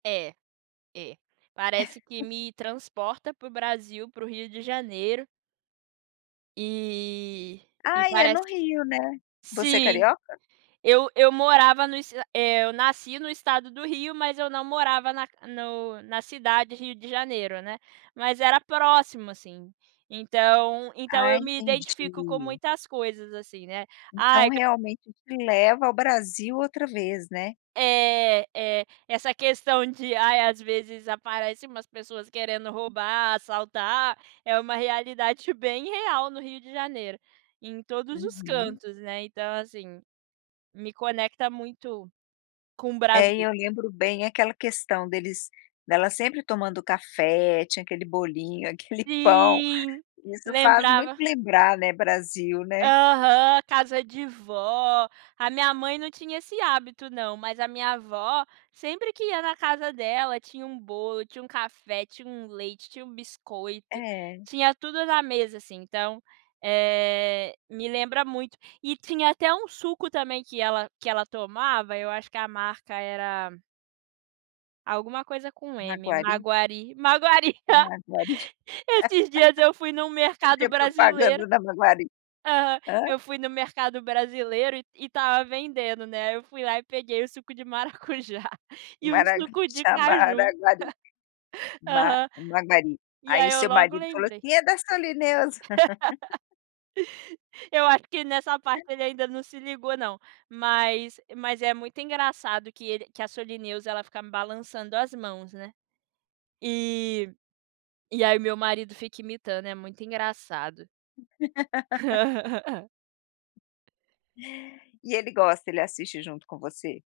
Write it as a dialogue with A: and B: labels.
A: É, é, parece que me transporta para o Brasil, para o Rio de Janeiro. E, e
B: Ai, é
A: parece
B: no Rio, né. Você é
A: sim,
B: carioca?
A: eu eu morava no es eh, eu nasci no estado do Rio, mas eu não morava na no na cidade Rio de Janeiro, né. Mas era próximo, assim. Então então
B: Ah,
A: eu me identifico com
B: entendi.
A: muitas coisas assim, né.
B: Então,
A: Ai
B: realmente te leva ao Brasil outra vez, né.
A: É, é. Essa questão de, ai, às vezes, aparece umas pessoas querendo roubar, assaltar, é uma realidade bem real no Rio de Janeiro, em todos os
B: Uhum.
A: cantos, né, então assim, me conecta muito com o
B: É, e
A: Brasil.
B: eu lembro bem aquela questão deles dela sempre tomando café, tinha aquele bolinho, aquele pão,
A: Sim,
B: isso faz muito
A: lembrava.
B: lembrar, né, Brasil, né.
A: Aham, casa de vó. A minha mãe não tinha esse hábito não, mas a minha vó, sempre que ia na casa dela tinha um bolo, tinha um café, tinha um leite, tinha um biscoito,
B: É.
A: tinha tudo na mesa, assim, então, eh, me lembra muito. E tinha até um suco também que ela que ela tomava, eu acho que a marca era alguma coisa com "M",
B: Maguari?
A: Maguari, Maguari.
B: Maguari.
A: Esses dias eu fui em um
B: Cadê
A: mercado
B: a
A: brasileiro
B: propaganda da Maguari?
A: aham.
B: Hã?
A: Eu fui no mercado brasileiro e e estava vendendo, né, aí eu fui lá e peguei o suco de maracujá e o
B: Maraga
A: suco de
B: Chama
A: caju.
B: Maguari. Ma
A: Aham.
B: Maguari,
A: E
B: aí
A: aí
B: o
A: eu
B: seu
A: logo
B: marido falou
A: lembrei.
B: assim: "E é da Solineusa.".
A: Eu acho que nessa parte ele ainda não se ligou não, mas mas é muito engraçado que ele que a Solineusa ela fica balançando as mãos, né, e e aí meu marido fica imitando, é muito engraçado.
B: E ele gosta, ele assiste junto com você?